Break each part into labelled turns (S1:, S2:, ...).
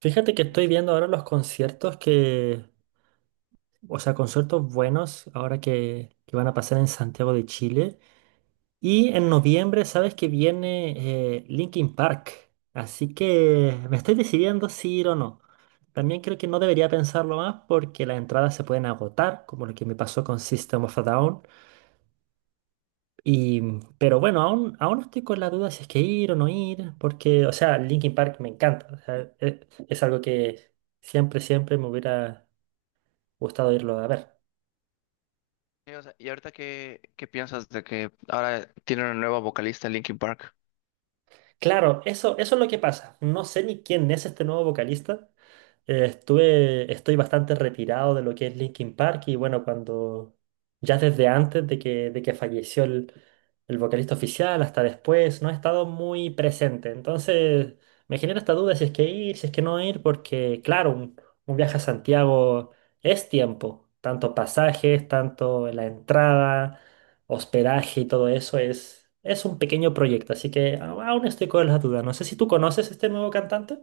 S1: Fíjate que
S2: Y no
S1: estoy
S2: sé.
S1: viendo ahora los conciertos, conciertos buenos ahora que van a pasar en Santiago de Chile. Y en
S2: Sí.
S1: noviembre, sabes que viene Linkin Park. Así que me estoy decidiendo si ir o no. También creo que no debería pensarlo más porque las entradas se pueden agotar, como lo que me pasó con System of a Down. Y, pero bueno, aún estoy con la duda si es que ir o no ir, porque, o sea, Linkin Park me encanta. O sea, es algo que siempre me hubiera gustado irlo a ver.
S2: Sí, o sea, ¿y ahorita qué piensas de que ahora tiene una nueva vocalista Linkin Park?
S1: Claro, eso es lo que pasa. No sé ni quién es este nuevo vocalista. Estoy bastante retirado de lo que es Linkin Park y bueno, cuando ya desde antes de que falleció el vocalista oficial hasta después, no he estado muy presente. Entonces me genera esta duda si es que ir, si es que no ir, porque claro, un viaje a Santiago es tiempo, tanto pasajes, tanto la entrada, hospedaje y todo eso es un pequeño proyecto, así que aún estoy con las dudas. No sé si tú conoces este nuevo cantante.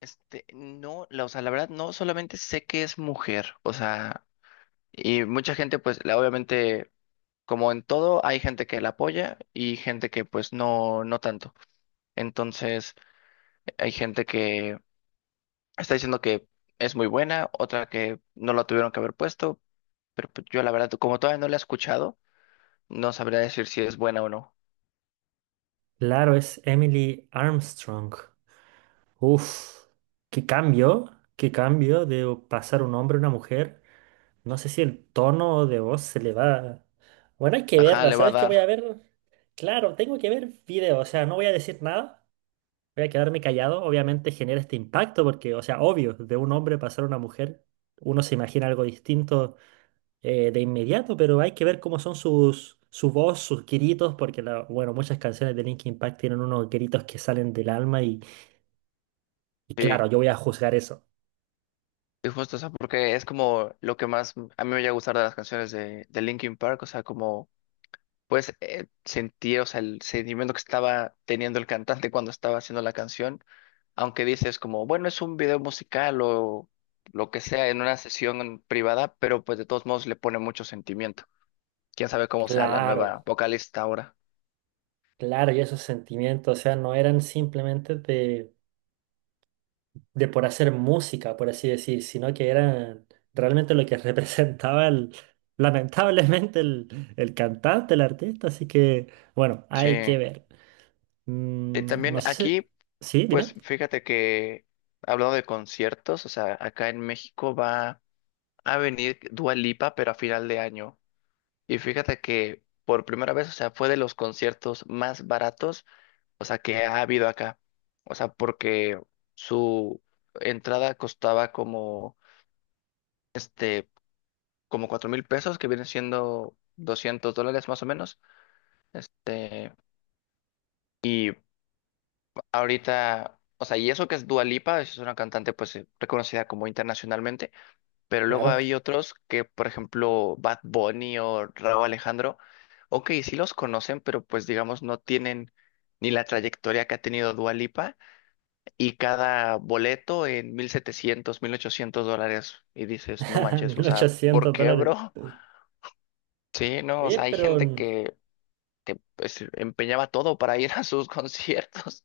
S2: Este, no, la, o sea, la verdad no solamente sé que es mujer, o sea, y mucha gente pues obviamente como en todo hay gente que la apoya y gente que pues no no tanto. Entonces, hay gente que está diciendo que es muy buena, otra que no la tuvieron que haber puesto, pero pues, yo la verdad como todavía no la he escuchado, no sabría decir si es buena o no.
S1: Claro, es Emily Armstrong. Uf, qué cambio, qué cambio de pasar un hombre a una mujer. No sé si el tono de voz se le va. Bueno, hay que
S2: Ajá,
S1: verla.
S2: le va a
S1: ¿Sabes qué voy a
S2: dar.
S1: ver? Claro, tengo que ver video, o sea, no voy a decir nada, voy a quedarme callado. Obviamente genera este impacto porque, o sea, obvio, de un hombre pasar a una mujer, uno se imagina algo distinto de inmediato, pero hay que ver cómo son su voz, sus gritos, porque bueno, muchas canciones de Linkin Park tienen unos gritos que salen del alma, y claro,
S2: Sí.
S1: yo voy a juzgar eso.
S2: Y justo, o sea, porque es como lo que más a mí me llega a gustar de las canciones de Linkin Park, o sea, como pues sentir, o sea, el sentimiento que estaba teniendo el cantante cuando estaba haciendo la canción, aunque dices como, bueno, es un video musical o lo que sea en una sesión privada, pero pues de todos modos le pone mucho sentimiento. Quién sabe cómo sea la
S1: Claro,
S2: nueva vocalista ahora.
S1: claro, y esos sentimientos, o sea, no eran simplemente de por hacer música, por así decir, sino que eran realmente lo que representaba lamentablemente el cantante, el artista, así que bueno,
S2: Sí.
S1: hay que ver. No
S2: También
S1: sé si...
S2: aquí,
S1: Sí, dime.
S2: pues fíjate que hablando de conciertos, o sea, acá en México va a venir Dua Lipa, pero a final de año. Y fíjate que por primera vez, o sea, fue de los conciertos más baratos, o sea, que ha habido acá. O sea, porque su entrada costaba como 4,000 pesos, que vienen siendo $200 más o menos. Este, ahorita, o sea, y eso que es Dua Lipa, es una cantante pues reconocida como internacionalmente. Pero luego hay
S1: Claro,
S2: otros que, por ejemplo, Bad Bunny o Rauw Alejandro, ok, sí los conocen, pero pues digamos no tienen ni la trayectoria que ha tenido Dua Lipa y cada boleto en 1,700 $1,800 y dices, no manches, o
S1: mil
S2: sea, ¿por
S1: ochocientos
S2: qué,
S1: dólares.
S2: bro? Sí, no, o
S1: Oye,
S2: sea, hay
S1: pero,
S2: gente que pues empeñaba todo para ir a sus conciertos,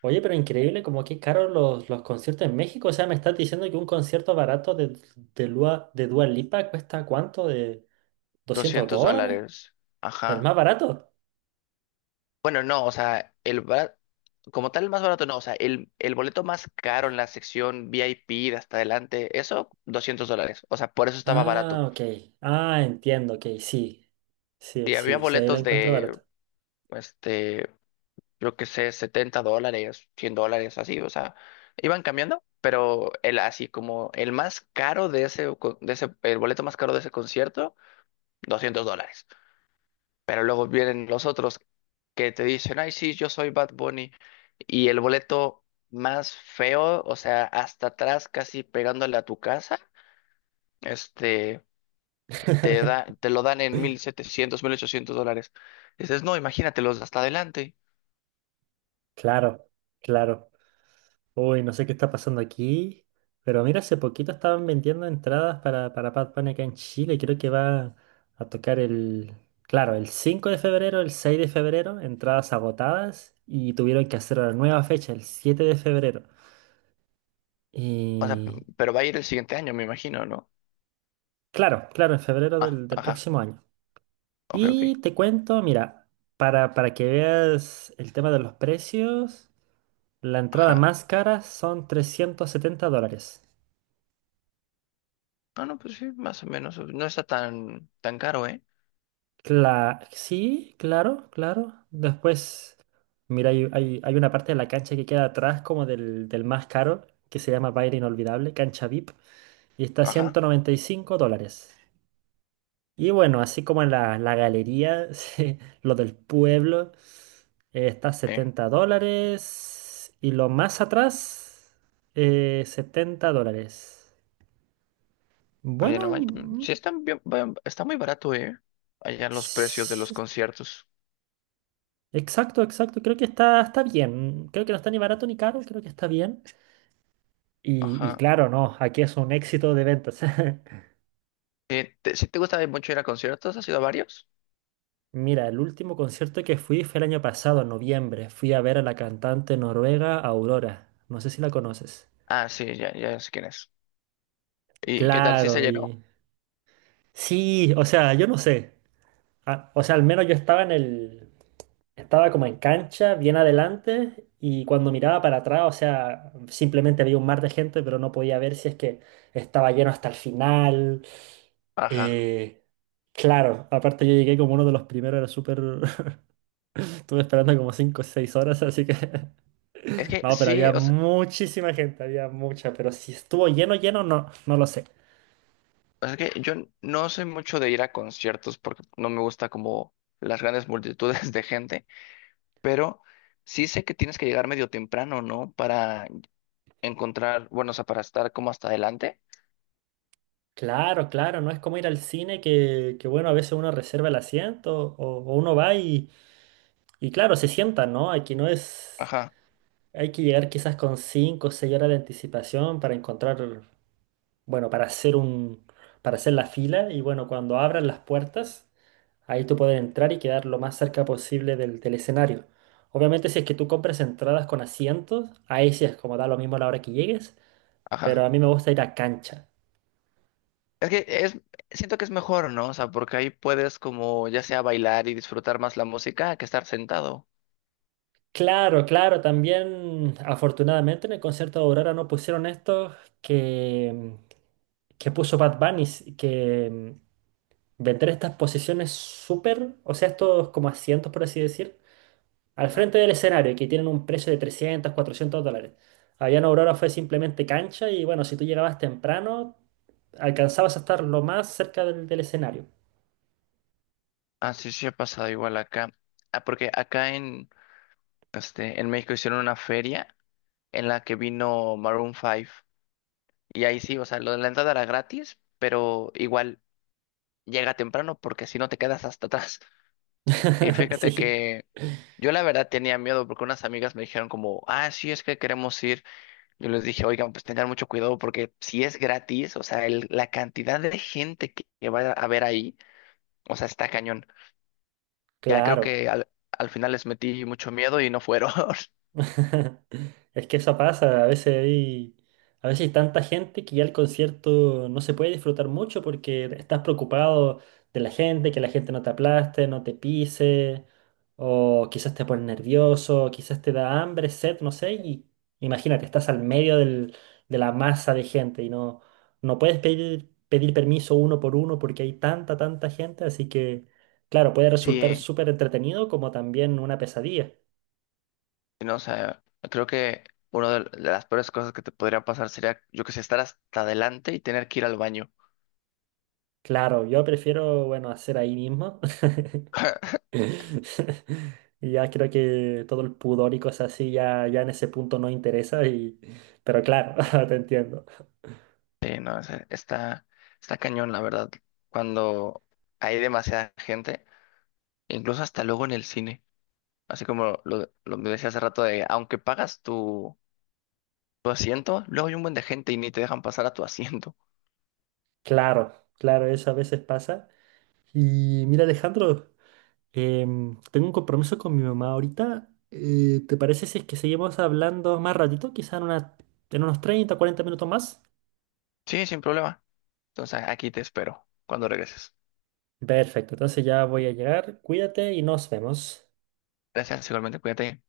S1: oye, pero increíble como que caros los conciertos en México. O sea, me estás diciendo que un concierto barato de Dua Lipa cuesta ¿cuánto? ¿De doscientos
S2: 200
S1: dólares?
S2: dólares,
S1: ¿El
S2: ajá.
S1: más barato?
S2: Bueno, no, o sea, el como tal el más barato no, o sea, el boleto más caro en la sección VIP de hasta adelante, eso, $200, o sea, por eso estaba
S1: Ah,
S2: barato.
S1: ok. Ah, entiendo, ok, sí. Sí,
S2: Y había
S1: sí, sí, ahí lo
S2: boletos
S1: encuentro
S2: de,
S1: barato.
S2: este, yo qué sé, $70, $100, así, o sea, iban cambiando, pero el así como el más caro de ese, de ese, el boleto más caro de ese concierto, $200. Pero luego vienen los otros que te dicen, ay, sí, yo soy Bad Bunny. Y el boleto más feo, o sea, hasta atrás, casi pegándole a tu casa, este, te da, te lo dan en 1,700 mil ochocientos dólares. Dices, no, imagínatelos hasta adelante.
S1: Claro, claro. Uy, no sé qué está pasando aquí, pero mira, hace poquito estaban vendiendo entradas para Bad Bunny acá en Chile. Creo que va a tocar claro, el 5 de febrero, el 6 de febrero, entradas agotadas y tuvieron que hacer una nueva fecha, el 7 de febrero.
S2: O sea,
S1: Y
S2: pero va a ir el siguiente año, me imagino, ¿no?
S1: claro, claro, en febrero
S2: Ah,
S1: del
S2: ajá,
S1: próximo año.
S2: ok, ok,
S1: Y te cuento, mira, para que veas el tema de los precios, la entrada
S2: ajá.
S1: más cara son $370.
S2: Ah, no, pues sí, más o menos, no está tan, tan caro, ¿eh?
S1: Sí, claro, claro. Después, mira, hay una parte de la cancha que queda atrás como del más caro, que se llama Baile Inolvidable, cancha VIP, y está a
S2: Ajá,
S1: $195. Y bueno, así como en la galería, sí, lo del pueblo, está a
S2: sí.
S1: $70, y lo más atrás, $70.
S2: Oye, no
S1: Bueno,
S2: manches, sí están bien, está muy barato, ¿eh? Allá los precios de los conciertos.
S1: exacto, exacto. Creo que está bien. Creo que no está ni barato ni caro, creo que está bien. Y
S2: Ajá.
S1: claro, no, aquí es un éxito de ventas.
S2: ¿Sí te gusta mucho ir a conciertos? ¿Has ido a varios?
S1: Mira, el último concierto que fui fue el año pasado, en noviembre. Fui a ver a la cantante noruega Aurora. No sé si la conoces.
S2: Ah, sí, ya, ya sé quién es. ¿Y qué tal? ¿Sí se
S1: Claro,
S2: llenó?
S1: y... sí, o sea, yo no sé. Ah, o sea, al menos yo estaba en el... estaba como en cancha, bien adelante, y cuando miraba para atrás, o sea, simplemente había un mar de gente, pero no podía ver si es que estaba lleno hasta el final.
S2: Ajá.
S1: Eh, claro, aparte yo llegué como uno de los primeros, era súper... Estuve esperando como cinco o 6 horas, así que...
S2: Es que
S1: No, pero
S2: sí,
S1: había
S2: o sea,
S1: muchísima gente, había mucha, pero si estuvo lleno, lleno, no, no lo sé.
S2: es que yo no soy mucho de ir a conciertos porque no me gusta como las grandes multitudes de gente, pero sí sé que tienes que llegar medio temprano, ¿no? Para encontrar, bueno, o sea, para estar como hasta adelante.
S1: Claro, claro, no es como ir al cine que bueno, a veces uno reserva el asiento o uno va. Y claro, se sientan, ¿no? Aquí no es...
S2: Ajá,
S1: hay que llegar quizás con 5 o 6 horas de anticipación para encontrar, bueno, para hacer la fila y bueno, cuando abran las puertas, ahí tú puedes entrar y quedar lo más cerca posible del escenario. Obviamente si es que tú compras entradas con asientos, ahí sí es como da lo mismo a la hora que llegues, pero
S2: ajá.
S1: a mí me gusta ir a cancha.
S2: Es que es, siento que es mejor, ¿no? O sea, porque ahí puedes como ya sea bailar y disfrutar más la música que estar sentado.
S1: Claro, claro, también afortunadamente en el concierto de Aurora no pusieron esto que, que puso Bad Bunny, que vender estas posiciones súper, o sea, estos como asientos, por así decir, al
S2: ¿No?
S1: frente del escenario, que tienen un precio de $300 $400. Allá en Aurora fue simplemente cancha y bueno, si tú llegabas temprano, alcanzabas a estar lo más cerca del escenario.
S2: Ah, sí, sí ha pasado igual acá. Ah, porque acá en, este, en México hicieron una feria en la que vino Maroon 5. Y ahí sí, o sea, lo de la entrada era gratis, pero igual llega temprano porque si no te quedas hasta atrás. Y fíjate
S1: Sí,
S2: que yo la verdad tenía miedo porque unas amigas me dijeron como, ah, sí, es que queremos ir. Yo les dije, oigan, pues tengan mucho cuidado porque si es gratis, o sea, la cantidad de gente que va a ver ahí, o sea, está cañón. Ya creo
S1: claro.
S2: que al final les metí mucho miedo y no fueron.
S1: Es que eso pasa, a veces hay tanta gente que ya el concierto no se puede disfrutar mucho porque estás preocupado de la gente, que la gente no te aplaste, no te pise, o quizás te pones nervioso, quizás te da hambre, sed, no sé, y imagínate, estás al medio de la masa de gente y no, no puedes pedir permiso uno por uno porque hay tanta gente, así que, claro, puede resultar
S2: Sí,
S1: súper entretenido como también una pesadilla.
S2: no, o sea, creo que una de las peores cosas que te podría pasar sería, yo que sé, estar hasta adelante y tener que ir al baño.
S1: Claro, yo prefiero, bueno, hacer ahí mismo. Y ya creo que todo el pudor y cosas así ya, ya en ese punto no interesa y... pero claro, te entiendo.
S2: Sí, no, o sea, está cañón, la verdad, cuando hay demasiada gente, incluso hasta luego en el cine. Así como lo me decía hace rato de, aunque pagas tu tu asiento, luego hay un buen de gente y ni te dejan pasar a tu asiento.
S1: Claro, claro, eso a veces pasa. Y mira, Alejandro, tengo un compromiso con mi mamá ahorita. ¿Te parece si es que seguimos hablando más ratito? Quizá en una, en unos 30 o 40 minutos más.
S2: Sí, sin problema. Entonces aquí te espero cuando regreses.
S1: Perfecto, entonces ya voy a llegar. Cuídate y nos vemos.
S2: Gracias, igualmente, cuídate.